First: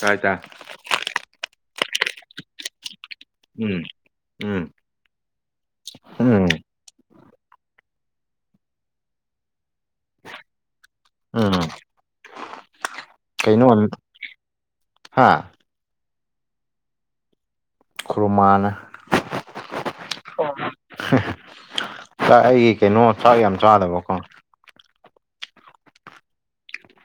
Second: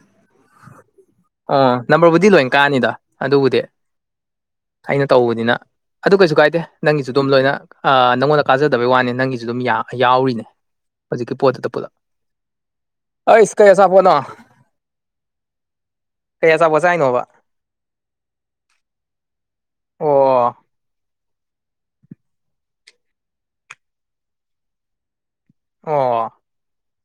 ꯀꯥꯢꯗ ꯑꯥ ꯅꯝꯕꯔꯕꯨꯗꯤ ꯂꯣꯏ ꯀꯥꯅꯤꯗ ꯑꯗꯨꯕꯨꯗꯤ ꯎꯝ ꯎꯝ ꯑꯩꯅ ꯇꯧꯕꯅꯤꯅ ꯑꯗꯨ ꯀꯩꯁꯨ ꯎꯝ ꯀꯥꯏꯗꯦ ꯅꯪꯒꯤꯁꯨ ꯑꯗꯨꯝ ꯂꯣꯏꯅ ꯑꯥ ꯅꯪꯉꯣꯟꯗ ꯀꯥꯖꯗꯕꯩ ꯋꯥꯅꯤ ꯅꯪꯒꯤꯁꯨ ꯑꯗꯨꯝ ꯌꯥꯝ ꯌꯥꯎꯔꯤꯅꯦ ꯍꯧꯖꯤꯛꯀꯤ ꯎꯝ ꯄꯣꯠꯇꯨꯗ ꯄꯨꯂꯞ ꯑꯩꯁ ꯀꯩ ꯑꯆꯥꯄꯣꯠꯅꯣ ꯍꯥꯥ ꯀꯩ ꯑꯆꯥꯄꯣꯠ ꯆꯥꯏꯅꯣꯕꯥ ꯈꯨꯔꯨꯃꯥꯟ [inaudible] [unintelligible] ꯑꯣ ꯆꯥ ꯑꯩꯒꯤ ꯀꯩꯅꯣ ꯆꯥꯛ ꯌꯥꯝ ꯆꯥꯅꯕꯀꯣ ꯑꯣ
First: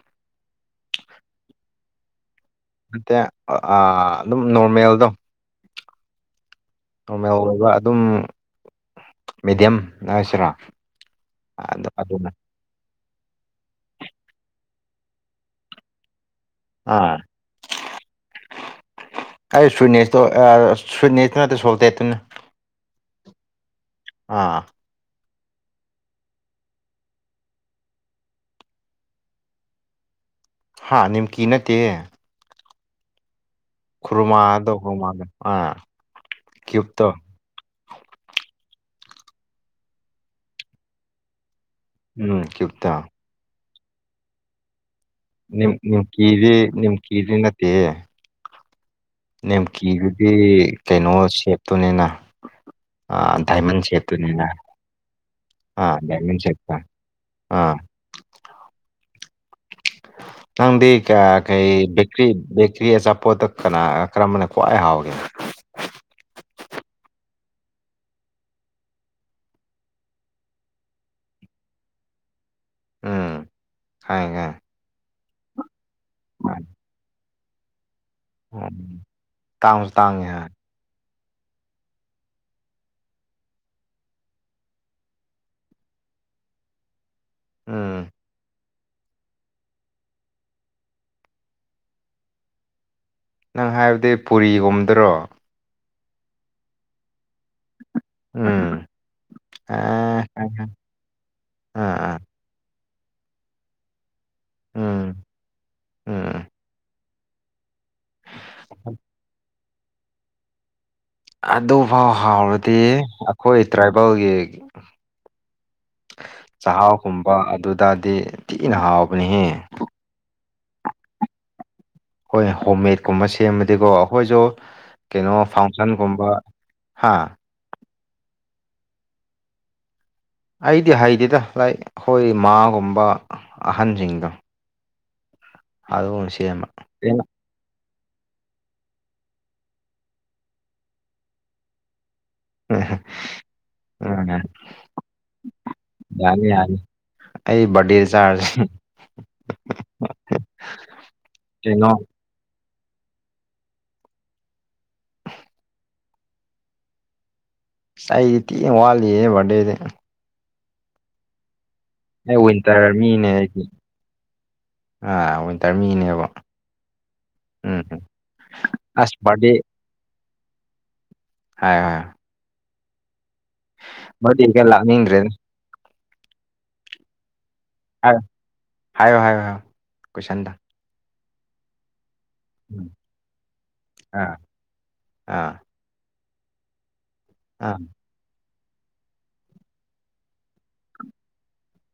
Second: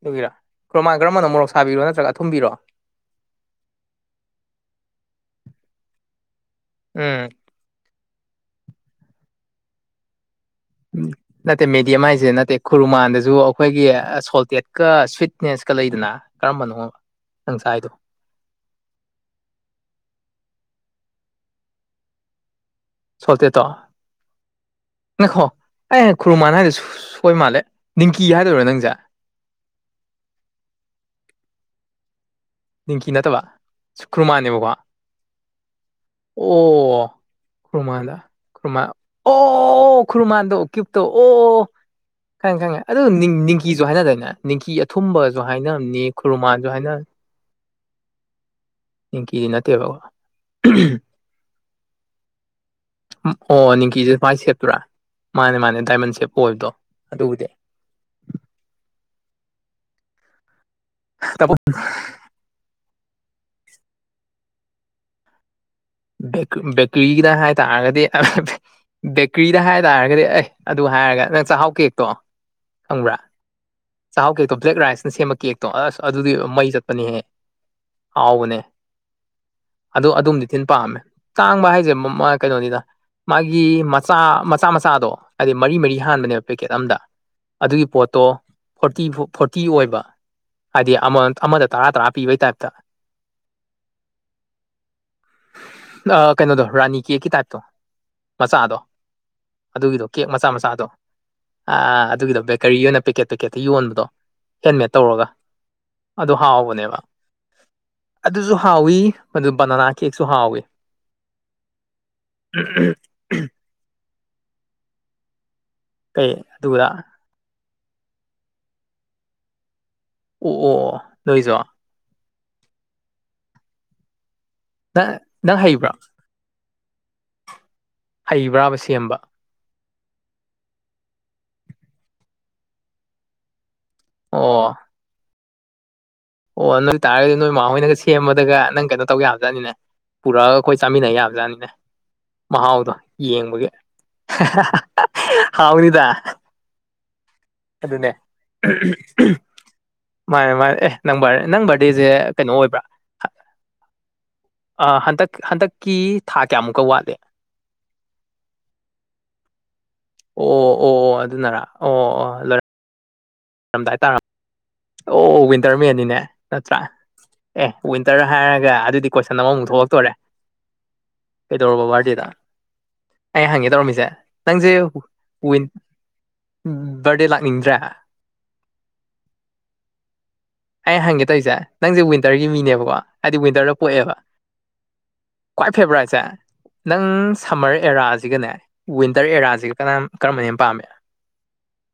ꯑꯗꯨꯒꯤꯔꯥ ꯈꯨꯔꯨꯃꯥꯟ ꯀꯔꯝꯕꯅꯣ ꯃꯣꯔꯣꯛ ꯁꯥꯕꯤꯔꯣ ꯅꯠꯇ꯭ꯔꯒ ꯑꯊꯨꯝꯕꯤꯔꯣ ꯅꯠꯇꯦ ꯑꯥ ꯑꯗꯨꯝ ꯅꯣꯔꯃꯦꯜꯗꯣ ꯎꯝ ꯅꯣꯔꯃꯦꯜ ꯑꯣꯏꯕ ꯑꯗꯨꯝ ꯃꯦꯗꯤꯌꯝ ꯍꯥꯢꯁꯤꯔꯥ ꯥ ꯎꯝ ꯅꯠꯇꯦ ꯃꯦꯗꯤꯌꯝ ꯍꯥꯏꯁꯦ ꯅꯠꯇꯦ ꯈꯨꯔꯨꯃꯥꯟꯗꯁꯨ ꯑꯩꯈꯣꯏꯒꯤ ꯁꯣꯜꯇꯦꯠꯀ ꯁ꯭ꯋꯤꯠꯅꯦꯁꯀ ꯂꯩꯗꯅ ꯀꯔꯝꯕꯅꯣ ꯑꯥ ꯅꯪ ꯁꯥꯏꯗꯣ ꯑꯩ ꯁ꯭ꯋꯤꯠꯅꯦꯠꯇꯣ ꯑꯥ ꯁ꯭ꯋꯤꯠꯅꯦꯠꯇꯣ ꯅꯠꯇꯦ ꯁꯣꯜꯇꯦꯠꯇꯨꯅꯦ ꯁꯣꯜꯇꯦꯠ ꯇꯣ ꯑꯥ ꯉꯥꯏꯈꯣ ꯑꯩ ꯈꯨꯔꯃꯥꯟ ꯍꯥꯏꯗꯣ ꯁꯣꯏꯕ ꯃꯥꯜꯂꯦ ꯅꯤꯡꯀꯤ ꯍꯥꯏꯗꯣꯏꯔꯥ ꯅꯪꯖꯦ ꯍꯥ ꯅꯤꯝꯀꯤ ꯅꯠꯇꯦꯌꯦ ꯅꯤꯝꯀꯤ ꯅꯠꯇꯕ ꯈꯨꯔꯨꯃꯥꯟꯅꯦꯕꯀꯣ ꯈꯨꯔꯨꯃꯥꯗꯣ ꯈꯨꯔꯨꯃꯥꯗꯣ ꯑꯥ ꯑꯣ ꯀ꯭ꯌꯨꯕꯇꯣ ꯈꯨꯔꯨꯃꯥꯟꯂ ꯈꯨꯔꯃꯥꯟ ꯑꯣ ꯈꯨꯔꯃꯥꯟꯗꯣ ꯀ꯭ꯌꯨꯨꯞꯇꯣ ꯑꯣ ꯎꯝ ꯈꯪꯉꯦ ꯈꯪꯉꯦ ꯀ꯭ꯌꯨꯕꯇꯣ ꯑꯗꯨ ꯅꯤꯡ ꯅꯤꯡꯀꯤꯁꯨ ꯍꯥꯏꯅꯗꯥꯏꯅꯦ ꯅꯤꯡꯀꯤ ꯑꯊꯨꯝꯕ ꯅꯤꯝ ꯅꯤꯝꯀꯤꯗꯤ ꯅꯝꯀꯤꯗꯤ ꯅꯠꯇꯦꯍꯦ ꯅꯤꯡꯀꯤꯗꯤ ꯅꯠꯇꯦꯕꯀꯣ ꯅꯦꯝꯀꯤꯗꯨꯗꯤ ꯀꯩꯅꯣ ꯁꯦꯞꯇꯨꯅꯤꯅ ꯑ ꯑꯣ ꯗꯥꯏꯃꯟ ꯅꯤꯡꯀꯤꯁꯦ ꯃꯥꯏ ꯁꯦꯞꯇꯨꯅꯤꯅ ꯁꯦꯞꯇꯨꯔꯥ ꯃꯥꯅꯦ ꯃꯥꯅꯦ ꯑꯥ ꯗꯥꯏꯃꯟ ꯁꯦꯞ ꯗꯥꯢꯃꯟ ꯑꯣꯏꯕꯗꯣ ꯁꯦꯞꯇ ꯑꯗꯨꯕꯨꯗꯤ ꯑꯥ ꯅꯪꯗꯤ ꯀ ꯀꯩ ꯕꯤꯛ ꯀ꯭ꯔꯤ ꯕꯦꯀ꯭ꯔꯤ ꯑꯆꯥꯄꯣꯠꯇ ꯀꯅꯥ ꯀꯔꯝꯕꯅ ꯈ꯭ꯋꯥꯏ ꯍꯥꯎꯒꯦ ꯕꯦꯀ ꯕꯦꯀ꯭ꯔꯤꯒꯤꯗ ꯍꯥꯏꯇꯥꯥꯔꯒꯗꯤ [unintelligible] ꯕꯦꯀ꯭ꯔꯤꯗ ꯍꯥꯏ ꯇꯥꯔꯒꯗꯤ ꯑꯦ ꯑꯗꯨ ꯍꯥꯏꯔꯒ ꯅꯪ ꯆꯥꯍꯥꯎ ꯀꯦꯛꯇꯣ ꯈꯪꯕ꯭ꯔꯥ ꯎꯝ ꯆꯥꯍꯥꯎ ꯈꯪꯉꯦ ꯀꯦꯛꯇꯣ ꯕ꯭ꯂꯦꯛ ꯔꯥꯏꯁꯅ ꯁꯦꯝꯕ ꯀꯦꯛꯇꯣ ꯑꯁ ꯑꯗꯨꯗꯤ ꯃꯩ ꯆꯠꯄꯅꯤꯍꯦ ꯍꯥꯎꯕꯅꯦ ꯈꯪꯉꯦ ꯇꯥꯡꯁꯨ ꯑꯗꯨ ꯇꯥꯡꯉꯦ ꯑꯗꯨꯝꯗꯤ ꯍꯥꯏ ꯊꯤꯟ ꯄꯥꯝꯃꯦ ꯇꯥꯡꯕ ꯍꯥꯏꯖꯦ ꯃꯥ ꯀꯩꯅꯣꯅꯤꯗ ꯃꯥꯒꯤ ꯃꯆꯥ ꯃꯆꯥ ꯃꯆꯥꯗꯣ ꯍꯥꯏꯗꯤ ꯃꯔꯤ ꯃꯔꯤ ꯍꯥꯟꯕꯅꯦꯕ ꯄꯦꯀꯦꯠ ꯑꯝꯗ ꯑꯗꯨꯒꯤ ꯎꯝ ꯄꯣꯠꯇꯣ ꯐꯣꯔꯇꯤ ꯐꯣ ꯐꯣꯔꯇꯤ ꯑꯣꯏꯕ ꯍꯥꯏꯗꯤ ꯑꯃ ꯑꯃꯗ ꯇꯔꯥ ꯇꯔꯥ ꯄꯤꯕꯩ ꯇꯥꯏꯞꯇ ꯅꯪ ꯍꯥꯏꯕꯗꯤ ꯄꯨꯔꯤꯒꯨꯝꯗ꯭ꯔꯣ ꯑ ꯀꯩꯅꯣꯗꯣ ꯔꯥꯅꯤ ꯀꯦꯛꯀꯤ ꯇꯥꯏꯞꯇꯣ ꯃꯆꯥꯗꯣ ꯎꯝ ꯑꯗꯨꯒꯤꯗꯣ ꯑꯥ ꯀꯦꯛ ꯃꯆꯥ ꯑꯥ ꯃꯆꯥꯗꯣ ꯑꯥ ꯑꯗꯨꯒꯤꯗꯣ ꯕꯦꯀꯔꯤ ꯑꯣꯏꯅ ꯄꯦꯛꯀꯦꯠꯇ ꯌꯣꯟꯕꯗꯣ ꯍꯦꯟꯃꯦꯠ ꯎꯝ ꯇꯧꯔꯒ ꯑꯗꯨ ꯎꯝ ꯍꯥꯎꯕꯅꯦꯕ ꯑꯗꯨꯖꯨ ꯍꯥꯎꯋꯤ ꯑꯗꯨ ꯕꯅꯅꯥ ꯀꯦꯛꯁꯨ ꯍꯥꯎꯏ ꯑꯗꯨꯐꯥꯎ ꯍꯥꯎꯔꯗꯤ ꯑꯈꯣꯏ ꯇ꯭ꯔꯥꯏꯕꯦꯜꯒꯤ ꯀꯩ ꯑꯗꯨꯒ ꯆꯥꯍꯥꯎꯈꯨꯝꯕ ꯑꯗꯨꯗꯥꯗꯤ ꯊꯤꯅ ꯍꯥꯎꯕꯅꯦꯍꯦ ꯑꯣ ꯑꯣ ꯑꯣ ꯅꯣꯏꯖꯨ ꯍꯣꯏ ꯍꯣꯝ ꯃꯦꯠꯀꯨꯝꯕ ꯁꯦꯝꯃꯗꯤꯀꯣ ꯑꯈꯣꯏꯖꯨ ꯅꯪ ꯀꯩꯅꯣ ꯅꯪ ꯍꯩꯕ꯭ꯔꯣ ꯐꯪꯁꯟꯒꯨꯝꯕ ꯍꯥꯥ ꯍꯩꯕ꯭ꯔꯥꯕ ꯁꯦꯝꯕ ꯑꯩꯗꯤ ꯍꯩꯇꯦꯗ ꯂꯥꯏꯛ ꯑꯈꯣꯏ ꯃꯥꯒꯨꯝꯕ ꯑꯍꯟꯖꯤꯡ ꯑꯣ [unintelligible] ꯑꯣ [unintelligible] ꯀꯩꯅꯣ ꯇꯥꯏ ꯅꯣꯏꯃ ꯍꯣꯏꯅꯒ ꯁꯦꯝꯃꯗꯒ ꯅꯪ ꯀꯩꯅꯣ ꯇꯧ ꯌꯥꯕꯖꯥꯠꯅꯤꯅꯦ ꯄꯨꯔꯛꯑꯒ ꯑꯈꯣꯏ ꯆꯥꯃꯤꯟꯅ ꯌꯥꯕꯖꯥꯠꯅꯤꯅꯦ ꯃꯍꯥꯥꯎꯗꯣ ꯌꯦꯡꯕꯒꯤ ꯎꯝ ꯍꯥꯎꯅꯤꯗ ꯌꯥꯅꯤ ꯌꯥꯅꯤ ꯑꯩ ꯕꯥꯔꯗꯦ ꯑꯗꯨꯅꯦ ꯆꯥꯔꯁꯤ ꯃꯥꯟꯅꯦ ꯃꯥꯟꯅꯦ ꯑꯦ ꯅꯪ ꯕꯥꯔ ꯅꯪ ꯀꯩꯅꯣ ꯕꯥꯔꯗꯦꯖꯦ ꯀꯩꯅꯣ ꯑꯣꯏꯕ꯭ꯔꯥ ꯑꯥ ꯍꯟꯇꯛ ꯍꯟꯇꯛꯀꯤ ꯊꯥ ꯀꯌꯥꯃꯨꯛꯀ ꯋꯥꯠꯂꯤ ꯑꯩꯗꯤ ꯊꯤꯟꯅ ꯋꯥꯠꯂꯤꯌꯦ ꯕꯥꯔꯗꯦꯗꯤ ꯑꯣ ꯑꯣ ꯑꯣ ꯑꯗꯨꯅꯔꯥ ꯑꯩ ꯋꯤꯟꯇꯔ ꯃꯤꯅꯦꯍꯦ [unintelligible] ꯑꯣ ꯋꯤꯟꯇꯔ ꯃꯦꯟꯅꯤꯅꯦ ꯅꯠꯇ꯭ꯔꯥ ꯑꯦ ꯎꯝ ꯋꯤꯟꯇꯔ ꯍꯥꯏꯔꯒ ꯑꯗꯨꯗꯤ ꯑꯁ ꯀꯣꯏꯁꯟ ꯕꯥꯔꯗꯦ ꯑꯃꯃꯨꯛ ꯊꯣꯛꯂꯛꯇꯣꯔꯦ ꯍꯥꯏꯌꯣ ꯀꯩꯗꯧꯔꯕ ꯍꯥꯏꯌꯣ ꯕꯥꯔꯗꯦꯗ ꯑꯩ ꯍꯪꯒꯦ ꯇꯧꯔꯝꯃꯤꯖꯦ ꯕꯥꯔꯗꯦꯒ ꯅꯪꯖꯦ ꯂꯥꯛꯅꯤꯡꯗ꯭ꯔꯦꯗ ꯋꯤꯟ ꯕꯥꯔꯗꯦ ꯂꯥꯛꯅꯤꯡꯗ꯭ꯔꯦ ꯍꯥꯏꯌꯣ ꯍꯥꯏꯌꯣ ꯍꯥꯏꯌꯣ ꯍꯥꯏꯌꯣ ꯀꯣꯏꯁꯟꯗꯣ ꯑꯩ ꯍꯪꯒꯦ ꯇꯧꯏꯖꯦ ꯅꯪꯖꯦ ꯋꯤꯟꯇꯔꯒꯤ ꯎꯝ ꯃꯤꯅꯦꯕꯀꯣ ꯍꯥꯏꯗꯤ ꯋꯤꯟꯇꯔꯗ ꯄꯣꯛꯑꯦꯕ ꯑꯥ ꯑꯥ ꯈ꯭ꯋꯥꯏ ꯐꯦꯕꯔꯥꯏꯠꯁꯦ ꯅꯪ ꯁꯝꯃꯔ ꯑꯥ ꯑꯦꯔꯥꯖꯤꯒꯅꯦ ꯋꯤꯟꯇꯔ ꯑꯦꯔꯥꯖꯤꯒ ꯀꯅꯥꯝ ꯀꯔꯝꯕꯅ ꯍꯦꯟꯅ ꯄꯥꯝꯃꯦ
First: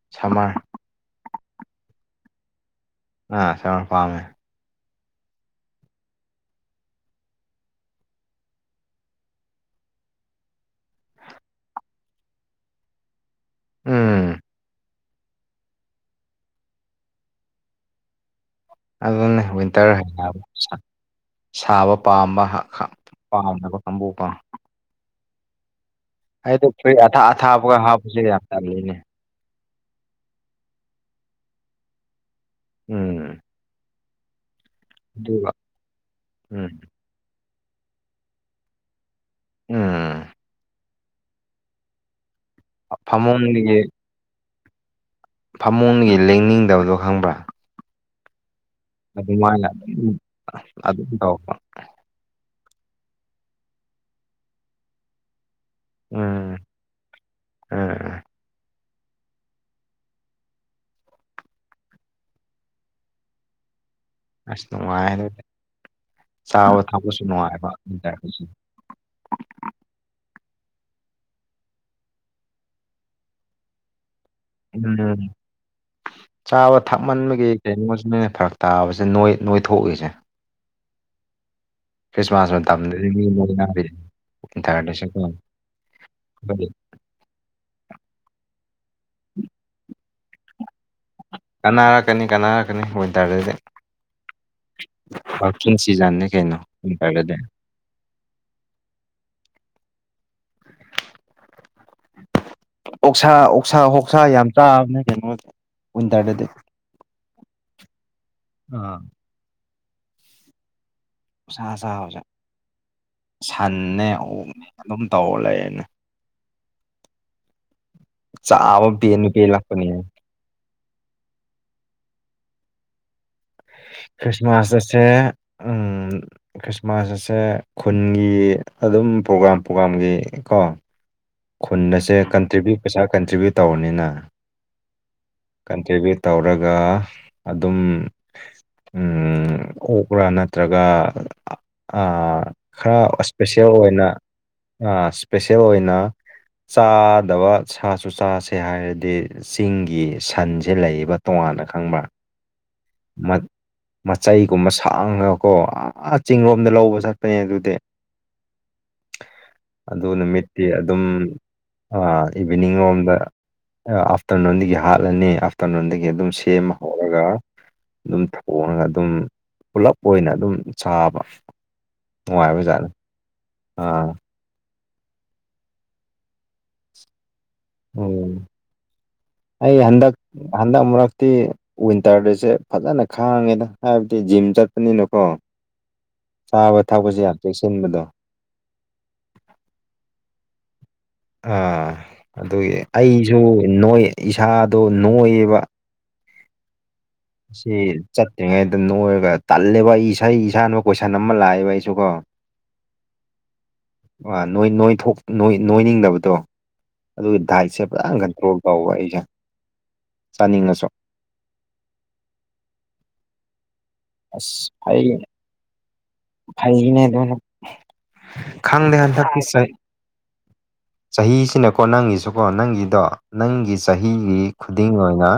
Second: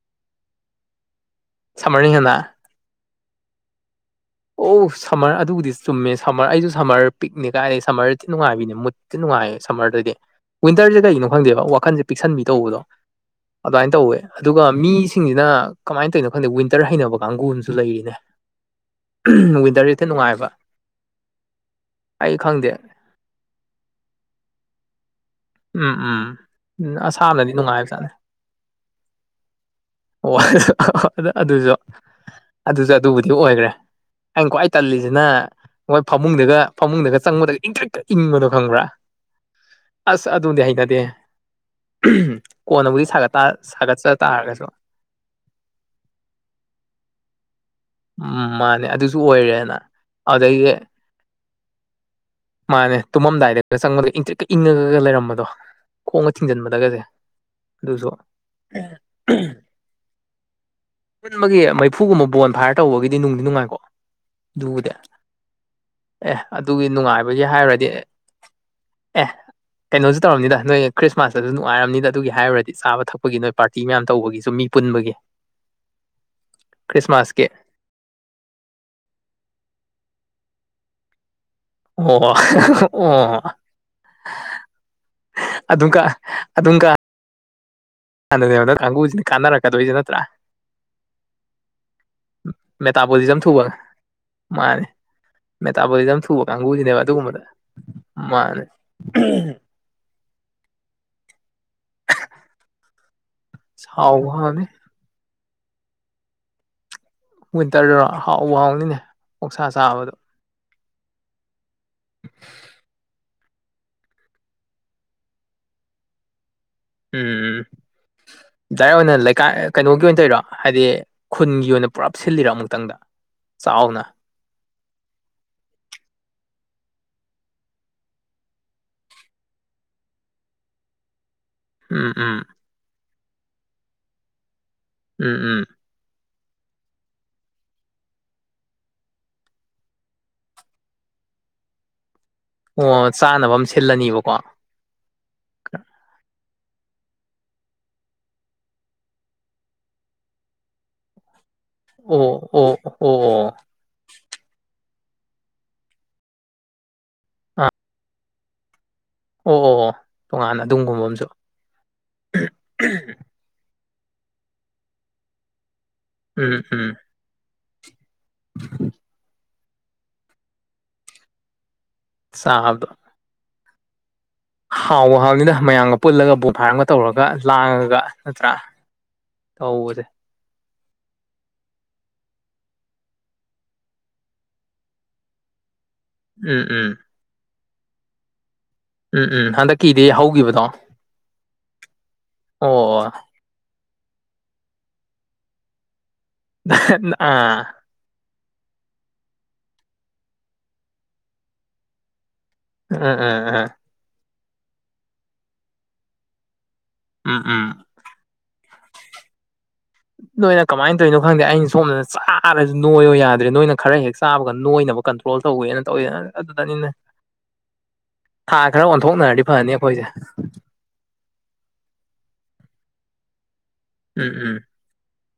ꯁꯝꯃꯔ ꯁꯝꯃꯔꯅ ꯍꯦꯟꯅ ꯑꯥ ꯁꯝꯃꯔ ꯄꯥꯝꯃꯦ ꯑꯣ ꯁꯝꯃꯔ ꯑꯗꯨꯕꯨꯗꯤ ꯆꯨꯝꯃꯦ ꯁꯝꯃꯔ ꯑꯩꯖꯨ ꯁꯝꯃꯔ ꯄꯤꯛꯅꯤ ꯀꯥꯏꯗꯩꯩ ꯁꯝꯃꯔ ꯊꯤ ꯅꯨꯡꯉꯥꯏꯕꯤꯅꯦ ꯃꯨꯠ ꯊꯤ ꯅꯨꯡꯉꯥꯏꯌꯦ ꯁꯝꯃꯔꯗꯗꯤ ꯋꯤꯟꯇꯔꯖꯦ ꯀꯩꯒꯤꯅꯣ ꯈꯪꯗꯦꯕ ꯋꯥꯈꯟꯖꯦ ꯄꯤꯛꯁꯟꯕꯤ ꯇꯧꯕꯗꯣ ꯑꯗ꯭ꯋꯥꯏꯟ ꯇꯧꯋꯦ ꯎꯝ ꯑꯗꯨꯒ ꯃꯤꯁ ꯁꯤꯡꯖꯤꯅ ꯀꯃꯥꯏꯟ ꯇꯧꯏꯅꯣ ꯈꯪꯗꯦ ꯋꯤꯟꯇꯔ ꯍꯩꯅꯕ ꯀꯥꯡꯒꯨ ꯑꯝꯖꯨ ꯂꯩꯔꯤꯅꯦ ꯑꯗꯨꯅꯦ ꯋꯤꯟꯇꯔ ꯋꯤꯟꯇꯔꯁꯦ ꯊꯤ ꯍꯥꯏꯅꯕ ꯅꯨꯡꯉꯥꯏꯕ ꯁꯥꯕ ꯑꯩ ꯄꯥꯝꯕ ꯈꯪꯗꯦ ꯄꯥꯝꯗꯕ ꯀꯥꯡꯕꯨ ꯀꯣ ꯎꯝ ꯎꯝ ꯑꯩꯗꯣ ꯎꯝ ꯐꯨꯔꯤꯠ ꯑꯊꯥ ꯑꯁꯥꯝꯅꯗꯤ ꯑꯊꯥꯕꯒ ꯅꯨꯡꯉꯥꯏꯕꯖꯥꯠꯅꯦ ꯍꯥꯞꯄꯖꯦ ꯌꯥꯝ ꯇꯜꯂꯤꯅꯦ ꯑꯣ ꯑꯗꯨꯖꯨ ꯑꯗꯨꯖꯨ ꯑꯗꯨꯕꯨꯗꯤ ꯎꯝ ꯑꯣꯏꯔꯦ ꯑꯩꯅ ꯈ꯭ꯋꯥꯏ ꯇꯜꯂꯤꯖꯤꯅ ꯑꯗꯨꯒ ꯃꯣꯏ ꯐꯃꯨꯡꯗꯒ ꯎꯝ ꯐꯃꯨꯡꯗꯒ ꯆꯪꯕꯗ ꯏꯪꯊ꯭ꯔꯤꯛꯀ ꯏꯪꯕꯗꯣ ꯈꯪꯕ꯭ꯔꯥ ꯎꯝ ꯑꯁ ꯑꯗꯨꯗꯤ ꯍꯩꯅꯗꯦꯍꯦ ꯀꯣꯟꯅꯕꯨꯗꯤ ꯁꯥꯒꯠꯇ ꯐꯃꯨꯡꯒꯤ ꯁꯥꯒꯠꯆ ꯇꯥꯔꯒꯁꯨ ꯐꯃꯨꯡꯗꯒꯤ ꯂꯦꯡꯅꯤꯡꯗꯕꯗꯣ ꯈꯪꯕ꯭ꯔꯥ ꯎꯝ ꯃꯥꯟꯅꯦ ꯑꯗꯨꯖꯨ ꯑꯗꯨꯃꯥꯏꯅ ꯑꯣꯏꯔꯦꯅ ꯑꯗꯨꯝ ꯑꯗꯒꯤ ꯑꯗꯨꯝ ꯇꯧꯕ ꯃꯥꯟꯅꯦ ꯇꯨꯝꯃꯝꯗꯥꯏꯗ ꯆꯪꯕꯗ ꯏꯪꯇ꯭ꯔꯤꯛꯀ ꯏꯪꯉꯒ ꯂꯩꯔꯝꯕꯗꯣ ꯈꯣꯡꯒ ꯎꯝ ꯊꯤꯡꯖꯤꯟꯕꯗ [unintelligible] ꯑꯗꯨꯖꯨ ꯎꯝ ꯄꯨꯟꯕꯒꯤ ꯃꯩꯐꯨꯒꯨꯝꯕ ꯕꯣꯟ ꯐꯥꯏꯌꯔ ꯇꯧꯕꯒꯤꯗꯤ ꯅꯨꯡꯗꯤ ꯅꯨꯡꯉꯥꯏꯀꯣ ꯑꯁ ꯗꯨꯕꯨꯗꯤ ꯅꯨꯡꯉꯥꯏ ꯑꯗꯨꯗꯤ ꯑꯦ ꯆꯥꯕ ꯑꯗꯨꯒꯤ ꯊꯛꯄꯁꯨ ꯅꯨꯡꯉꯥꯏꯕꯒꯤ ꯅꯨꯡꯉꯥꯏꯕ ꯍꯥꯏꯔꯨꯔꯗꯤ ꯋꯤꯟꯇꯔꯗꯁꯨ ꯑꯦ ꯀꯩꯅꯣꯖꯨ ꯇꯧꯔꯝꯅꯤꯗ ꯅꯣꯏ ꯈ꯭ꯔꯤꯁꯃꯥꯁꯇꯖꯨ ꯅꯨꯡꯉꯥꯏꯔꯝꯅꯤꯗ ꯑꯗꯨꯒꯤ ꯍꯥꯏꯔꯨꯔꯗꯤ ꯆꯥꯕ ꯊꯛꯄꯒꯤ ꯅꯣꯏ ꯄꯥꯔꯇꯤ ꯃꯌꯥꯝ ꯇꯧꯕꯒꯤ ꯎꯝ ꯆꯥꯕ ꯈ꯭ꯔꯤꯁꯃꯥꯁꯀꯤ ꯊꯛꯃꯟꯕꯒꯤ [unintelligible] ꯐꯔꯛꯇꯕꯁꯦ ꯅꯣꯏ ꯅꯣꯏꯊꯣꯛꯏꯁꯦ ꯑꯣ ꯈ꯭ꯔꯤꯁꯃꯥꯁ ꯃꯇꯝꯗꯗꯤ ꯃꯤ ꯑꯣ ꯅꯣꯏꯅꯔꯤꯖꯦ ꯋꯤꯟꯇꯔ ꯗꯁꯨꯀꯣ ꯑꯗꯨꯀ ꯑꯗꯨꯝꯀ [unintelligible] ꯀꯥꯡꯒꯨꯖꯤꯅꯤ ꯀꯥꯟꯅꯔꯛꯀꯗꯣꯏꯖꯦ ꯅꯠꯇ꯭ꯔꯥ ꯀꯥꯟꯅꯔꯛꯀꯅꯤ ꯀꯅꯔꯛꯀꯅꯤ ꯋꯤꯟꯇꯔꯗꯗꯤ ꯃꯥꯟꯅꯤ ꯋꯥꯔꯀꯤꯡ ꯃꯦꯇꯥꯕꯣꯂꯤꯖꯝ ꯁꯤꯖꯟꯅꯤ ꯊꯨꯕ ꯀꯩꯅꯣ ꯀꯥꯡꯕꯨꯖꯤꯅꯦꯕ ꯋꯤꯟꯇꯔꯗꯗꯤ ꯑꯗꯨꯒꯨꯝꯕꯗ ꯃꯥꯟꯅꯦ ꯑꯣꯛꯁꯥ ꯑꯣꯛꯁꯥ ꯑꯣꯛꯁꯥ ꯍꯥꯎꯕ ꯌꯥꯝ ꯍꯥꯎꯅꯤ ꯆꯥꯕꯅꯦ ꯀꯩꯅꯣ ꯋꯤꯟꯇꯔꯗꯗꯤ ꯋꯤꯟꯇꯔꯗꯔꯣ ꯍꯥꯎꯕꯨ ꯍꯥꯎꯅꯤꯅꯦ ꯑꯥ ꯑꯣꯛꯁꯥ ꯆꯥꯕꯗꯣ ꯁꯥ ꯆꯥꯕꯖꯦ ꯁꯟꯅꯦ ꯑꯣꯛꯅꯦ ꯑꯗꯨꯝ ꯇꯧꯔ ꯂꯩꯔꯅꯤ ꯎꯝ ꯆꯥꯕ ꯗꯥꯏꯔꯦꯛ ꯑꯣꯏꯅ ꯄꯦꯟꯕ ꯂꯩꯀꯥꯏ ꯄꯦꯜꯂꯛꯄꯅꯦ ꯀꯩꯅꯣꯒꯤ ꯑꯣꯏꯅ ꯇꯧꯏꯔꯣ ꯍꯥꯏꯗꯤ ꯈꯨꯟꯒꯤ ꯑꯣꯏꯅ ꯄꯨꯔꯞ ꯁꯤꯜꯂꯤꯔꯣ ꯑꯃꯨꯛꯇꯪꯗ ꯆꯥꯎꯅ ꯈ꯭ꯔꯤꯁꯃꯥꯁ ꯑꯁꯦ ꯎꯝ ꯈ꯭ꯔꯤꯁꯃꯥꯁ ꯑꯁꯦ ꯈꯨꯟꯒꯤ ꯑꯗꯨꯝ ꯄ꯭ꯔꯣꯒ꯭ꯔꯥꯝ ꯄ꯭ꯔꯣꯒ꯭ꯔꯥꯝꯒꯤ ꯀꯣ ꯈꯨꯟ ꯎꯝ ꯑꯁꯦ ꯎꯝ ꯀꯟꯇ꯭ꯔꯤꯕ꯭ꯌꯨꯠ ꯄꯩꯁꯥ ꯀꯟꯇ꯭ꯔꯤꯕ꯭ꯌꯨꯠ ꯇꯧꯕꯅꯤꯅ ꯎꯝ ꯎꯝ ꯀꯟꯇ꯭ꯔꯤꯕ꯭ꯌꯨꯠ ꯇꯧꯔꯒ ꯑꯗꯨꯝ ꯎꯝ ꯀꯣꯛꯄ꯭ꯔ ꯅꯠꯇ꯭ꯔꯒ ꯑꯥ ꯈꯔ ꯑꯣ ꯆꯥꯅꯕ ꯑꯃ ꯏꯁꯄꯦꯁꯦꯜ ꯑꯣꯏꯅ ꯁꯤꯜꯂꯅꯤꯕꯀꯣ ꯑꯣ ꯑꯥ ꯏꯁꯄꯤꯁꯦꯜ ꯑꯣꯏꯅ ꯆꯥꯗꯕ ꯁꯥꯁꯨ ꯆꯥꯁꯦ ꯍꯥꯏꯔꯗꯤ ꯆꯤꯡꯒꯤ ꯁꯟꯁꯦ ꯂꯩꯌꯦꯕ ꯇꯣꯉꯥꯟꯅ ꯈꯪꯕ꯭ꯔ ꯑꯣ ꯑꯣ ꯑꯣ ꯃꯆꯩꯒꯨꯝꯕ ꯁꯥꯡꯉꯀꯣ ꯑꯥ ꯆꯤꯡꯂꯣꯝꯗ ꯂꯧꯕ ꯆꯠꯄꯅꯦ ꯑꯥ ꯑꯗꯨꯗꯤ ꯑꯣ ꯑꯣ ꯑꯗꯨ ꯇꯣꯉꯥꯟꯅ ꯅꯨꯃꯤꯠꯇꯤ ꯑꯗꯨꯝ ꯑꯗꯨꯝ ꯏꯚꯤꯅꯤꯡ ꯔꯣꯝꯗ ꯑꯥꯐꯇꯔꯅꯨꯟꯗꯒꯤ ꯍꯥꯠꯂꯅꯤ ꯇꯅꯣꯟꯗꯒꯤ ꯑꯗꯨꯝ ꯎꯝ ꯁꯦꯝꯃ ꯎꯝ ꯍꯧꯔꯒ ꯑꯗꯨꯝ ꯊꯣꯡꯉꯒ ꯑꯗꯨꯝ ꯄꯨꯂꯞ ꯑꯣꯏꯅ ꯑꯗꯨꯝ ꯆꯥꯕ ꯆꯥꯕꯗꯣ ꯅꯨꯡꯉꯥꯏꯕꯖꯥꯠꯅꯤ ꯑꯥ ꯍꯥꯎꯕꯨ ꯍꯥꯎꯅꯤꯗ ꯃꯌꯥꯝꯒ ꯄꯨꯜꯂꯒ [unintelligible] ꯇꯧꯔꯒ ꯂꯥꯡꯉꯒ ꯎꯝ ꯅꯠꯇ꯭ꯔꯥ ꯑꯩ ꯇꯧꯕꯁꯦ ꯍꯟꯗꯛ ꯍꯟꯗꯛ ꯑꯃꯨꯔꯛꯇꯤ ꯋꯤꯟꯇꯔꯗꯁꯦ ꯐꯖꯅ ꯈꯥꯡꯉꯦꯗ ꯍꯥꯏꯕꯗꯤ ꯖꯤꯝ ꯆꯠꯄꯅꯤꯅꯀꯣ ꯎꯝ ꯆꯥꯕ ꯎꯝ ꯊꯛꯄꯁꯦ ꯌꯥꯝ ꯆꯦꯛꯁꯤꯟꯕꯗꯣ ꯎꯝ ꯎꯝ ꯍꯟꯗꯛꯀꯤꯗꯤ ꯍꯧꯒꯤꯕꯗꯣ ꯑꯥ ꯑꯗꯨꯒꯤ ꯑꯩꯁꯨ ꯅꯣꯏ ꯏꯁꯥꯗꯣ ꯅꯣꯏꯕ [unintelligible] ꯑꯥ ꯑꯁꯤ ꯆꯠꯇ꯭ꯔꯤꯉꯩꯗ ꯅꯣꯏꯔꯒ ꯇꯜꯂꯦꯕ ꯑꯩ ꯏꯁꯩ ꯏꯁꯥꯅꯁꯨ ꯀꯣꯏꯁꯟ ꯑꯃ ꯂꯥꯛꯑꯦꯕ ꯑꯩꯁꯨ ꯀꯣ ꯎꯝ ꯎꯝ ꯎꯝ ꯑꯥ ꯅꯣꯏ ꯅꯣꯢ ꯊꯣꯛ ꯅꯣꯏꯅꯤꯡꯗꯕꯗꯣ ꯑꯗꯨꯒꯤ ꯎꯝ ꯗꯥꯏꯠꯁꯦ ꯎꯝ [unintelligible] ꯀꯟꯇ꯭ꯔꯣꯜ ꯇꯧꯕ ꯑꯩꯁꯦ ꯅꯣꯏꯅ ꯆꯥꯅꯤꯡꯉꯁꯨ ꯀꯃꯥꯏꯟ ꯇꯧꯔꯤꯅꯣ ꯈꯪꯗꯦ ꯑꯩꯅ ꯁꯣꯝꯗꯅ ꯆꯥꯔꯁꯨ ꯅꯣꯏꯌꯣ ꯌꯥꯗ꯭ꯔꯦ ꯅꯣꯏꯅ ꯈꯔ ꯍꯦꯛ ꯆꯥꯕꯒ ꯑꯁ ꯅꯣꯏꯅꯕ ꯑꯩ ꯀꯟꯇ꯭ꯔꯣꯜ ꯇꯧꯋꯦꯅ [unintelligible] ꯑꯗꯨꯗꯅꯤꯅꯦ ꯐꯩꯅꯦ ꯑꯗꯨꯅ ꯊꯥ ꯈꯔ ꯈꯪꯗꯦ ꯍꯟꯗꯛꯀꯤ ꯑꯣꯟꯊꯣꯛꯅꯔꯗꯤ ꯆꯍꯤ ꯐꯅꯤ ꯑꯈꯣꯏꯁꯦ ꯆꯍꯤꯁꯤꯅꯀꯣ ꯅꯪꯒꯤꯁꯨꯀꯣ ꯅꯪꯒꯤꯗꯣ ꯅꯪꯒꯤ ꯎꯝ ꯆꯍꯤꯒꯤ ꯎꯝ ꯈꯨ ꯈꯨꯗꯤꯡ ꯑꯣꯏꯅ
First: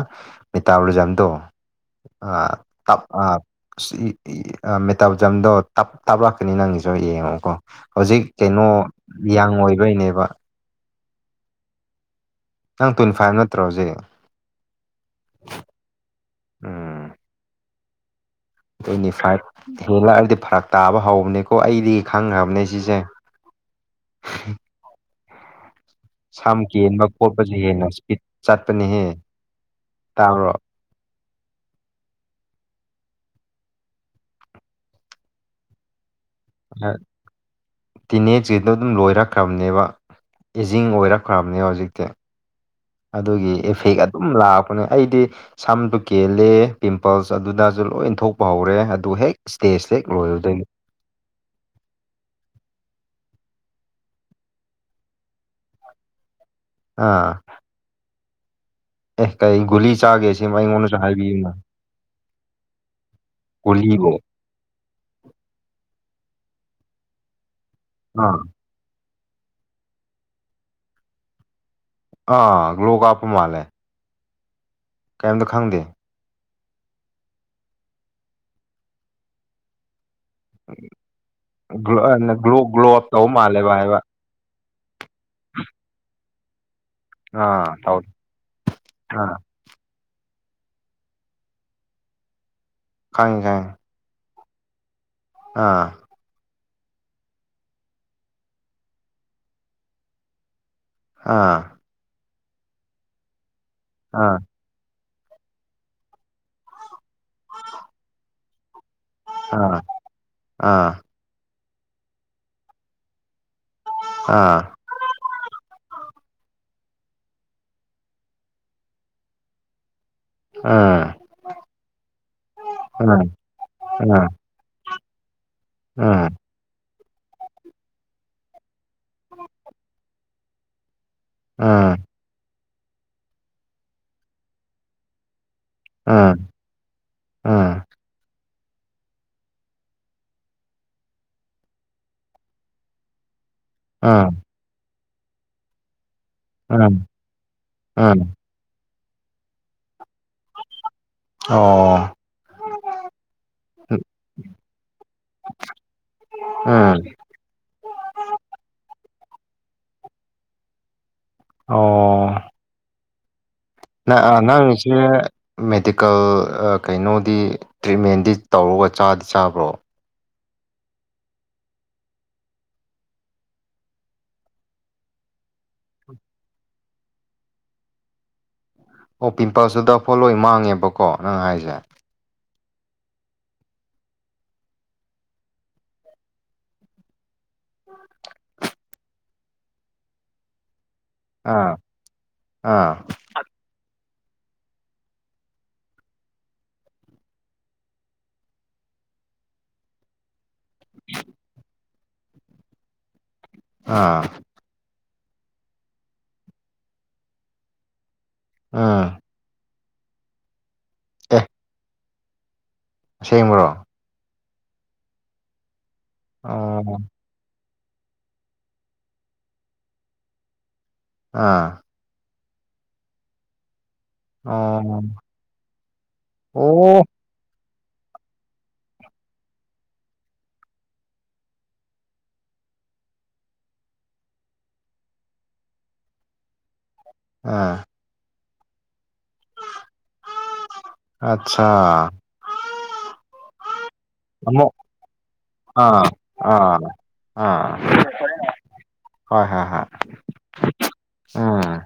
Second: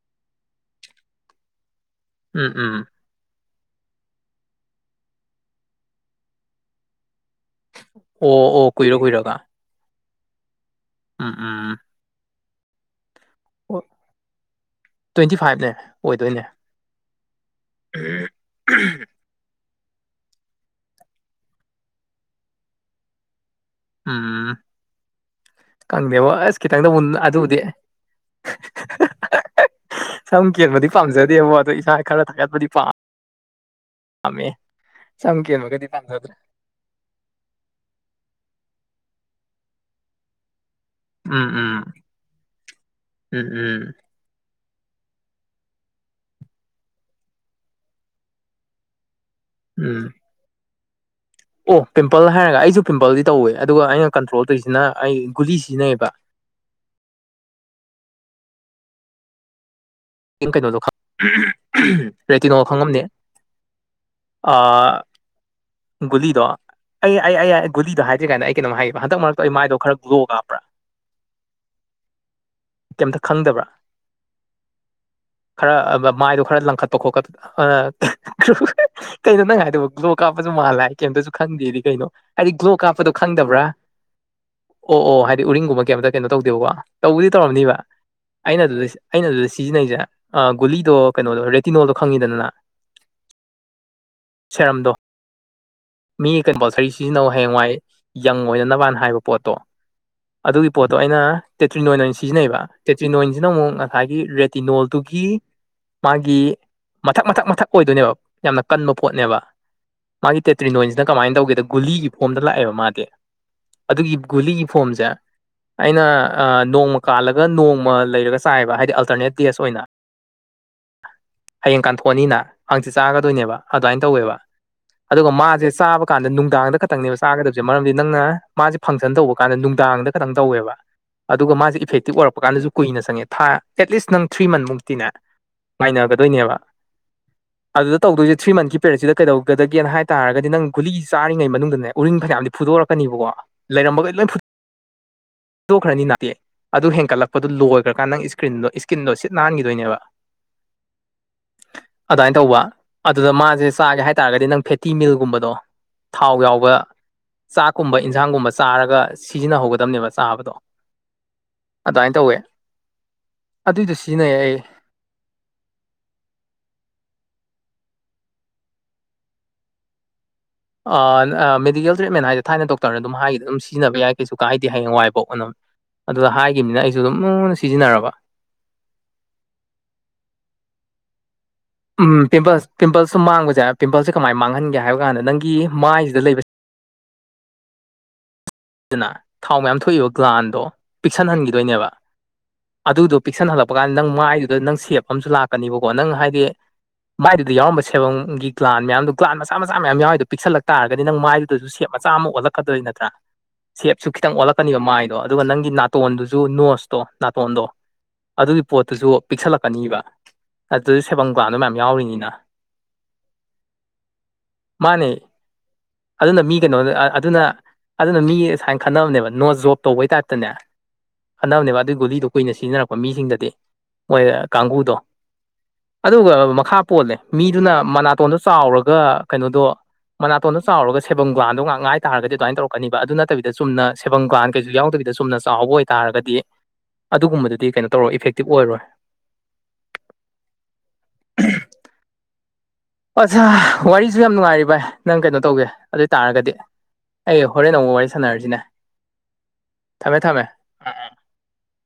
ꯃꯤꯇꯥꯕꯣꯂꯤꯖꯝꯗꯣ ꯑꯥ ꯎꯝ ꯎꯝ ꯇꯞ ꯑꯥ ꯑꯁ ꯏ ꯏ ꯑꯥ ꯃꯦꯇꯥꯕꯖꯝꯗꯣ ꯇꯞ ꯇꯥꯞꯂꯛꯀꯅꯤ ꯅꯪꯒꯤꯁꯨ ꯌꯦꯡꯉꯣꯀꯣ ꯍꯧꯖꯤꯛ ꯑꯣ ꯀꯩꯅꯣ ꯑꯣ ꯀꯨꯏꯔ ꯀꯨꯏꯔꯒ ꯌꯪ ꯑꯣꯏꯕꯩꯅꯦꯕ ꯎꯝ ꯎꯝ ꯅꯪ ꯇ꯭ꯋꯦꯟꯇꯤ ꯐꯥꯏꯚ ꯅꯠꯇ꯭ꯔꯣ ꯑꯣ ꯍꯧꯖꯤꯛ ꯇ꯭ꯋꯦꯟꯇꯤ ꯐꯥꯏꯚꯅꯦ ꯑꯣꯏꯗꯣꯏꯅꯦ ꯎꯝ ꯇ꯭ꯋꯦꯟꯇꯤ ꯐꯥꯏꯚ ꯍꯦꯜꯂꯛꯑꯗꯤ ꯐꯔꯛ ꯇꯥꯕ ꯍꯧꯕꯅꯦꯀꯣ ꯑꯩꯗꯤ ꯈꯪꯈ꯭ꯔꯕꯅꯦ ꯁꯤꯁꯦ ꯎꯝ ꯈꯪꯗꯦꯕꯣ ꯑꯁ ꯁꯝ ꯈꯤꯇꯪꯗ ꯀꯦꯟꯕ ꯈꯣꯠꯄꯁꯦ ꯑꯗꯨꯕꯨꯗꯤ ꯍꯦꯟꯅ ꯏꯁꯄꯤꯠ ꯆꯠꯄꯅꯦꯍꯦ [unintelligible] ꯁꯝ ꯇꯥꯕ꯭ꯔꯣ ꯀꯦꯟꯕꯗꯤ ꯄꯥꯝꯖꯗꯦꯕꯣ ꯑꯗꯣ ꯏꯁꯥ ꯈꯔ ꯊꯥꯒꯠꯄꯗꯤ ꯄꯥꯝ ꯄꯃꯦ ꯁꯝ ꯀꯦꯟꯕꯒꯗꯤ ꯄꯥꯝꯖꯗ꯭ꯔꯦ ꯇꯤꯅꯦꯖꯤꯗꯣ ꯑꯗꯨꯝ ꯂꯣꯏꯔꯛꯈ꯭ꯔꯕꯅꯦꯕ ꯏꯖꯤꯡ ꯑꯣꯏꯔꯛ ꯎꯝ ꯐꯕꯅꯦ ꯎꯝ ꯍꯧꯖꯤꯛꯇꯤ ꯎꯝ ꯑꯗꯨꯒꯤ ꯎꯝ ꯏꯐꯦꯛ ꯑꯗꯨꯝ ꯂꯥꯛꯄꯅꯦ ꯑꯩꯗꯤ ꯁꯝꯗꯨ ꯀꯦꯜꯂꯦ ꯄꯤꯝꯄꯜꯁ ꯑꯗꯨꯗꯁꯨ ꯂꯣꯏ ꯊꯣꯛꯄ ꯍꯧꯔꯦ ꯑꯗꯨ ꯍꯦꯛ ꯏꯁꯇꯦꯖ ꯍꯦꯛ ꯎꯝ ꯂꯣꯢꯕꯗꯒꯤ ꯑꯣ ꯄꯤꯝꯄꯜ ꯍꯥꯏꯔꯒ ꯑꯩꯁꯨ ꯄꯤꯝꯄꯜꯗꯤ ꯇꯧꯋꯦ ꯑꯗꯨꯒ ꯑꯩꯅ ꯀꯟꯇ꯭ꯔꯣꯜ ꯇꯧꯔꯤꯁꯤꯅ ꯑꯩ ꯒꯨꯂꯤ ꯁꯤꯖꯤꯟꯅꯩꯕ ꯑꯥ ꯑꯦ ꯀꯔꯤ ꯒꯨꯂꯤ ꯆꯥꯒꯦ ꯅꯪ ꯁꯤꯃ ꯀꯩꯅꯣꯗꯣ ꯈꯪ ꯑꯩꯉꯣꯟꯗꯁꯨ ꯍꯥꯏꯕꯤꯌꯨꯅ ꯔꯦꯇꯤꯅꯣ ꯈꯪꯉꯝꯅꯤ ꯒꯨꯂꯤꯕꯨ ꯑꯥ ꯒꯨꯂꯤꯗꯣ ꯑꯩ ꯑꯩ ꯑꯩ ꯑꯩ ꯒꯨꯂꯤꯗꯣ ꯍꯥꯏꯗ꯭ꯔꯤ ꯑꯥ ꯉꯩꯗ ꯑꯩ ꯀꯩꯅꯣꯝ ꯍꯥꯏꯒꯦꯕ ꯍꯟꯗꯛ ꯃꯔꯛꯇꯣ ꯑꯩ ꯃꯥꯏꯗꯣ ꯈꯔ ꯒ꯭ꯂꯣ ꯀꯥꯕ꯭ꯔꯥ ꯑꯥ ꯒ꯭ꯂꯣ ꯀꯩꯝꯇ ꯀꯥꯞꯄ ꯈꯪꯗꯕ꯭ꯔꯥ ꯃꯥꯂꯦ ꯈꯔ ꯃꯥꯏꯗꯨ ꯈꯔ ꯂꯪꯈꯠ ꯄ ꯈꯣꯀꯠ ꯑꯥ ꯑꯥ ꯀꯩꯅꯣ ꯅꯪ ꯍꯥꯢꯗꯨꯕꯣ ꯒ꯭ꯂꯣ ꯀꯥꯞ ꯑꯗꯨ ꯃꯥꯜꯂꯦ ꯀꯩꯝꯇꯁꯨ ꯈꯪꯗꯦꯗꯤ ꯒ꯭ꯂꯣ ꯀꯩꯅꯣ ꯍꯥꯏꯗꯤ ꯒ꯭ꯂꯣ ꯑꯞ ꯀꯥꯞꯄꯗꯣ ꯇꯧꯕ ꯈꯪꯗꯕ꯭ꯔꯥ ꯃꯥꯜꯂꯦꯕ ꯍꯥꯏꯕ ꯑꯣ ꯑꯣ ꯍꯥꯏꯗꯤ ꯎꯔꯤꯡꯒꯨꯝꯕ ꯀꯩꯝꯇ ꯀꯩꯅꯣ ꯇꯧꯗꯦꯕꯀꯣ ꯇꯧꯕꯗꯤ ꯑꯥ ꯇꯧꯔꯝꯅꯤꯕ ꯇꯧ ꯑꯩꯅ ꯑꯗꯨꯗꯤ ꯑꯩꯅ ꯑꯥ ꯑꯗꯨꯗꯤ ꯁꯤꯖꯤꯟꯅꯩꯁꯦ ꯑꯥ ꯒꯨꯂꯤꯗꯣ ꯀꯩꯅꯣꯗꯣ ꯔꯦꯇꯤꯅꯣꯜꯗꯣ ꯈꯪꯉꯤꯗꯅ ꯅꯥ ꯈꯪꯉꯦ ꯈꯪꯉꯦ ꯁꯦꯔꯝꯗꯣ ꯑꯥ ꯃꯤꯒꯤ ꯀꯝꯄꯜꯁꯔꯤ ꯁꯤꯖꯤꯟꯅꯧ ꯍꯌꯦꯡꯋꯥꯏ ꯌꯪ ꯑꯣꯏꯅꯅꯕ ꯍꯥꯏꯕ ꯄꯣꯠꯇꯣ ꯑꯗꯨꯒꯤ ꯄꯣꯠꯇꯣ ꯑꯩꯅ ꯑꯥ ꯇꯦꯇ꯭ꯔꯤꯅꯣꯏꯟ ꯑꯣꯏꯅ ꯁꯤꯖꯤꯟꯅꯩꯑꯕ ꯇꯦꯇ꯭ꯔꯤꯅꯣꯏꯟꯁꯤꯅ ꯑꯃꯨꯛ ꯉꯁꯥꯏꯒꯤ ꯑꯥ ꯔꯦꯠ ꯇꯤꯅꯣꯜꯗꯨꯒꯤ ꯃꯥꯒꯤ ꯃꯊꯛ ꯃꯊꯛ ꯃꯊꯛ ꯑꯣꯏꯗꯣꯏꯅꯦꯕ ꯌꯥꯝꯅ ꯀꯟꯕ ꯄꯣꯠꯅꯦꯕ ꯑꯥ ꯃꯥꯒꯤ ꯑꯥ ꯇꯦꯇ꯭ꯔꯤꯅꯣꯏꯟꯁꯤꯅ ꯀꯃꯥꯏꯅ ꯇꯧꯒꯦꯗ ꯒꯨꯂꯤꯒꯤ ꯐꯣꯝꯗ ꯂꯥꯛꯑꯦꯕ ꯃꯥꯗꯤ ꯑꯗꯨꯒꯤ ꯑꯥ ꯒꯨꯂꯤꯒꯤ ꯐꯣꯝꯖꯦ ꯑꯩꯅ ꯑꯥ ꯅꯣꯡꯃ ꯀꯥꯜꯂꯒ ꯅꯣꯡꯃ ꯂꯩꯔꯒ ꯆꯥꯏꯕ ꯍꯥꯏꯗꯤ ꯑꯜꯇꯔꯅꯦꯠ ꯗꯦꯖ ꯑꯣꯏꯅ ꯑꯥ ꯍꯌꯦꯡ ꯀꯥꯟꯊꯣꯛꯑꯅꯤꯅ ꯍꯪꯆꯤꯠ ꯑꯥ ꯆꯥꯒꯗꯣꯏꯅꯦꯕ ꯑꯗꯨꯃꯥꯏꯅ ꯑꯥ ꯇꯧꯋꯦꯕ ꯑꯗꯨꯒ ꯃꯥꯁꯦ ꯆꯥꯕ ꯀꯥꯟꯗ ꯅꯨꯡꯗꯥꯡꯗ ꯈꯛ ꯈꯛꯇꯪꯅꯦꯕ ꯆꯥꯒꯗꯕꯁꯦ ꯃꯔꯝꯗꯤ ꯅꯪꯅ ꯃꯥꯁꯦ ꯐꯪꯁꯟ ꯇꯧꯕ ꯀꯥꯟꯗ ꯅꯨꯡꯗꯥꯡꯗ ꯈꯛꯇꯪ ꯇꯧꯋꯦꯕ ꯑꯗꯨꯒ ꯃꯥꯁꯦ ꯑꯥ ꯏꯐꯦꯛꯇꯤꯞ ꯑꯣꯏꯔꯛꯄ ꯀꯥꯟꯗꯁꯨ ꯀꯨꯏꯅ ꯆꯪꯉꯦ ꯊꯥ ꯑꯦꯠꯂꯤꯁ ꯅꯪ ꯊ꯭ꯔꯤ ꯃꯟꯊ ꯃꯨꯛꯇꯤꯅꯦ ꯑꯥ ꯉꯥꯏꯅꯒꯗꯣꯏꯅꯦꯕ ꯑꯥ ꯑꯗꯨꯗ ꯇꯧꯗꯣꯏꯁꯦ ꯊ꯭ꯔꯤ ꯃꯟꯊꯀꯤ ꯄꯦꯔꯦꯠꯁꯤꯗ ꯀꯩꯗꯧꯒꯗꯒꯦꯅ ꯍꯥꯏ ꯇꯥꯔꯒꯗꯤ ꯅꯪ ꯒꯨꯂꯤ ꯆꯥꯔꯤꯉꯩ ꯃꯅꯨꯡꯗꯅꯦ ꯎꯔꯤꯡ ꯐꯅꯌꯥꯝꯗꯤ ꯐꯨꯗꯣꯔꯛꯀꯅꯤꯕꯀꯣ ꯂꯩꯔꯝꯕꯒꯩ ꯂꯣꯏ ꯎꯝ ꯐꯨꯗꯣꯛꯈ꯭ꯔꯅꯤꯅꯥ ꯑꯗꯨ ꯎꯝ ꯍꯦꯟꯀꯠꯂꯛꯄꯗꯨ ꯂꯣꯏꯒ꯭ꯔꯀꯥꯟ ꯅꯪ ꯎꯝ ꯏꯁꯀꯤꯟꯗꯣ ꯏꯁ ꯀꯤꯟꯗꯣ ꯁꯤꯠ ꯅꯥꯟꯈꯤꯗꯣꯏꯅꯦꯕ ꯑꯣ ꯑꯗꯥꯏꯅ ꯇꯧꯕ ꯑꯗꯨꯗ ꯃꯥꯖꯦ ꯆꯥꯒꯦ ꯍꯥꯏꯇꯥꯔꯒꯗꯤ ꯅꯪ ꯐꯦꯇꯤ ꯃꯤꯜꯒꯨꯝꯕꯗ ꯗꯣ ꯊꯥꯎ ꯌꯥꯎꯕ ꯎꯝ ꯆꯥꯛꯀꯨꯝꯕ ꯏꯟꯖꯥꯡꯒꯨꯝꯕ ꯆꯥꯔꯒ ꯁꯤꯖꯤꯟꯅꯍꯧꯒꯗꯕꯅꯦꯕ ꯆꯥꯕꯗꯣ ꯑꯗꯥꯏꯅ ꯇꯧꯋꯦ ꯑꯗꯨꯏꯗꯣ ꯅꯪ ꯁꯤꯖꯤꯟꯅꯩ ꯑꯥ ꯑꯩ ꯅꯪꯒꯤꯁꯦ ꯃꯦꯗꯤꯀꯦꯜ ꯑꯥ ꯀꯩꯅꯣꯗꯤ ꯇ꯭ꯔꯤꯠꯃꯦꯟꯗꯤ ꯇꯧꯔꯒ ꯆꯥꯗꯤ ꯆꯥꯕ꯭ꯔꯣ ꯑꯥ ꯃꯦꯗꯤꯀꯦꯜ ꯇ꯭ꯔꯤꯠꯃꯦꯟ ꯍꯥꯏꯁꯦ ꯊꯥꯏꯅ ꯗꯣꯛꯇꯔꯅ ꯑꯗꯨꯝ ꯍꯥꯏꯒꯤꯗ ꯑꯗꯨꯝ ꯁꯤꯖꯤꯟꯅꯕ ꯌꯥꯏ ꯀꯩꯁꯨ ꯀꯥꯗꯦ ꯍꯌꯦꯡꯋꯥꯏ ꯕꯥꯎ ꯑꯅ ꯑꯗꯨꯗ ꯍꯥꯏꯒꯤꯕꯅꯤꯅ ꯑꯩꯁꯨ ꯑꯗꯨꯝ ꯂꯨꯅ ꯁꯤꯖꯤꯟꯅꯔꯕ ꯑꯣ ꯄꯤꯝꯄꯜꯁꯨ ꯗꯥꯛꯐꯣ ꯂꯣꯏ ꯃꯥꯡꯉꯦꯕꯀꯣ ꯅꯪ ꯍꯥꯏꯁꯦ ꯎꯝ ꯄꯤꯝꯄꯜꯁ ꯄꯤꯝꯄꯜꯁꯦ ꯃꯥꯡꯕꯁꯦ ꯄꯤꯝꯄꯜꯁꯦ ꯀꯃꯥꯏꯅ ꯃꯥꯡꯍꯟꯒꯦ ꯍꯥꯏꯕ ꯀꯥꯟꯗ ꯅꯪꯒꯤ ꯃꯥꯏꯁꯤꯗ ꯂꯩꯕ ꯑꯗꯨꯅ ꯊꯥꯎ ꯃꯌꯥꯝ ꯊꯣꯛꯏꯕ ꯒ꯭ꯂꯥꯟꯗꯣ ꯑꯥ ꯄꯤꯛꯁꯟꯍꯟꯈꯤꯗꯣꯏꯅꯦꯕ ꯑꯥ ꯑꯗꯨꯗꯨ ꯄꯤꯛꯁꯟ ꯍꯜꯂꯛꯄ ꯀꯥꯟꯁꯤꯗ ꯅꯪ ꯃꯥꯏꯗꯨꯗ ꯅꯪ ꯁꯦꯞ ꯑꯃꯁꯨ ꯂꯥꯛꯀꯅꯤꯕꯀꯣ ꯅꯪ ꯍꯥꯏꯗꯤ ꯃꯥꯏꯗꯨꯗ ꯌꯥꯎꯔꯝꯕ ꯁꯦꯔꯝꯒꯤ ꯒ꯭ꯂꯥꯟ ꯃꯌꯥꯝꯗꯨ ꯒ꯭ꯂꯥꯟ ꯃꯆꯥ ꯃꯆꯥ ꯃꯌꯥꯝ ꯌꯥꯎꯔꯤꯗꯨ ꯄꯤꯛꯁꯜꯂꯛꯇꯥꯔꯒꯗꯤ ꯅꯪ ꯃꯥꯏꯗꯨꯗꯁꯨ ꯃꯆꯥ ꯑꯃ ꯑꯣꯜꯂꯛꯀꯗꯣꯏ ꯅꯠꯇ꯭ꯔꯥ ꯁꯦꯞꯁꯨ ꯑꯥ ꯈꯤꯇꯪ ꯑꯣꯜꯂꯛꯀꯅꯤꯕ ꯃꯥꯏꯗꯣ ꯑꯗꯨꯒ ꯅꯪꯒꯤ ꯅꯥꯇꯣꯟꯗꯨꯁꯨ ꯅꯣꯁꯇꯣ ꯅꯥꯇꯣꯟꯗꯣ ꯑꯗꯨꯒꯤ ꯄꯣꯠꯇꯨꯁꯨ ꯎꯝ ꯄꯤꯛꯁꯜꯂꯛꯀꯅꯤꯕ ꯑꯗꯨ ꯁꯦꯕꯝ ꯑꯦ ꯒ꯭ꯂꯥꯟꯗꯣ ꯃꯌꯥꯝ ꯌꯥꯎꯔꯤꯅꯤꯅ ꯑꯁꯦꯡꯕ꯭ꯔꯣ ꯃꯥꯅꯦ ꯑꯗꯨꯅ ꯃꯤ ꯀꯩꯅꯣ ꯑꯣ ꯑꯗꯨꯅ ꯑꯗꯨꯅ ꯃꯤ ꯁꯥꯏꯟ ꯈꯟꯅꯕꯅꯦꯕ ꯅꯣꯖ ꯖꯣꯞ ꯇꯧꯕꯩ ꯇꯥꯏꯞꯇꯅꯦ ꯈꯟꯅꯕꯅꯦꯕ ꯑꯥ ꯑꯗꯨꯏ ꯒꯨꯂꯤꯗꯣ ꯀꯨꯏꯅ ꯁꯤꯖꯤꯟꯅꯔꯛꯄ ꯃꯤꯖꯤꯡꯗꯗꯤ ꯃꯣꯏ ꯑ ꯀꯥꯡꯒꯨꯗꯣ ꯑꯣ ꯑꯗꯨꯒ ꯃꯈꯥ ꯑꯣ ꯄꯣꯜꯂꯦ ꯃꯤꯗꯨꯅ ꯃꯅꯥꯇꯣꯟꯗꯣ ꯆꯥꯎꯔꯒ ꯀꯩꯅꯣꯗꯣ ꯃꯅꯥꯇꯣꯟꯗꯣ ꯆꯥꯎꯔꯒ ꯁꯦꯕꯝ ꯒ꯭ꯂꯥꯟꯗꯣ ꯉꯥꯛ ꯉꯥꯏ ꯇꯔꯒꯗꯤ ꯑꯗꯨꯑꯥꯏꯟ ꯇꯧ ꯀꯅꯤꯕ ꯑꯗꯨ ꯅꯠꯇꯕꯤꯗ ꯆꯨꯝꯅ ꯁꯦꯕꯝ ꯒ꯭ꯂꯥꯟ ꯀꯩꯖꯨ ꯌꯥꯎꯗꯕꯤꯗ ꯆꯨꯝꯅ ꯆꯥꯎꯕ ꯑꯣꯏꯇꯥꯥꯔꯒꯗꯤ ꯑꯗꯨꯒꯨꯝꯕꯗꯨꯗꯤ ꯑꯥ ꯀꯩꯅꯣ ꯇꯧꯔꯣꯏ ꯏꯐꯦꯛꯇꯤꯞꯕ ꯑꯣꯏꯔꯣꯏ ꯑꯠꯆꯥ ꯑꯣꯠꯖꯥ ꯋꯥꯔꯤꯖꯨ ꯌꯥꯝ ꯅꯨꯡꯉꯥꯏꯔꯤ ꯑꯃꯨꯛ ꯚꯥꯏ ꯅꯪ ꯀꯩꯅꯣ ꯇꯧꯒꯦ ꯑꯥ ꯑꯗꯨꯏ ꯇꯥꯥꯔꯒꯗꯤ ꯑꯥ ꯑꯩ ꯍꯣꯔꯦꯟ ꯑꯥ ꯑꯃꯨꯛ ꯋꯥꯔꯤ ꯁꯥꯟꯅꯔꯖꯤꯅꯦ ꯍꯣꯏ ꯍꯣꯏ ꯍꯣꯏ ꯎꯝ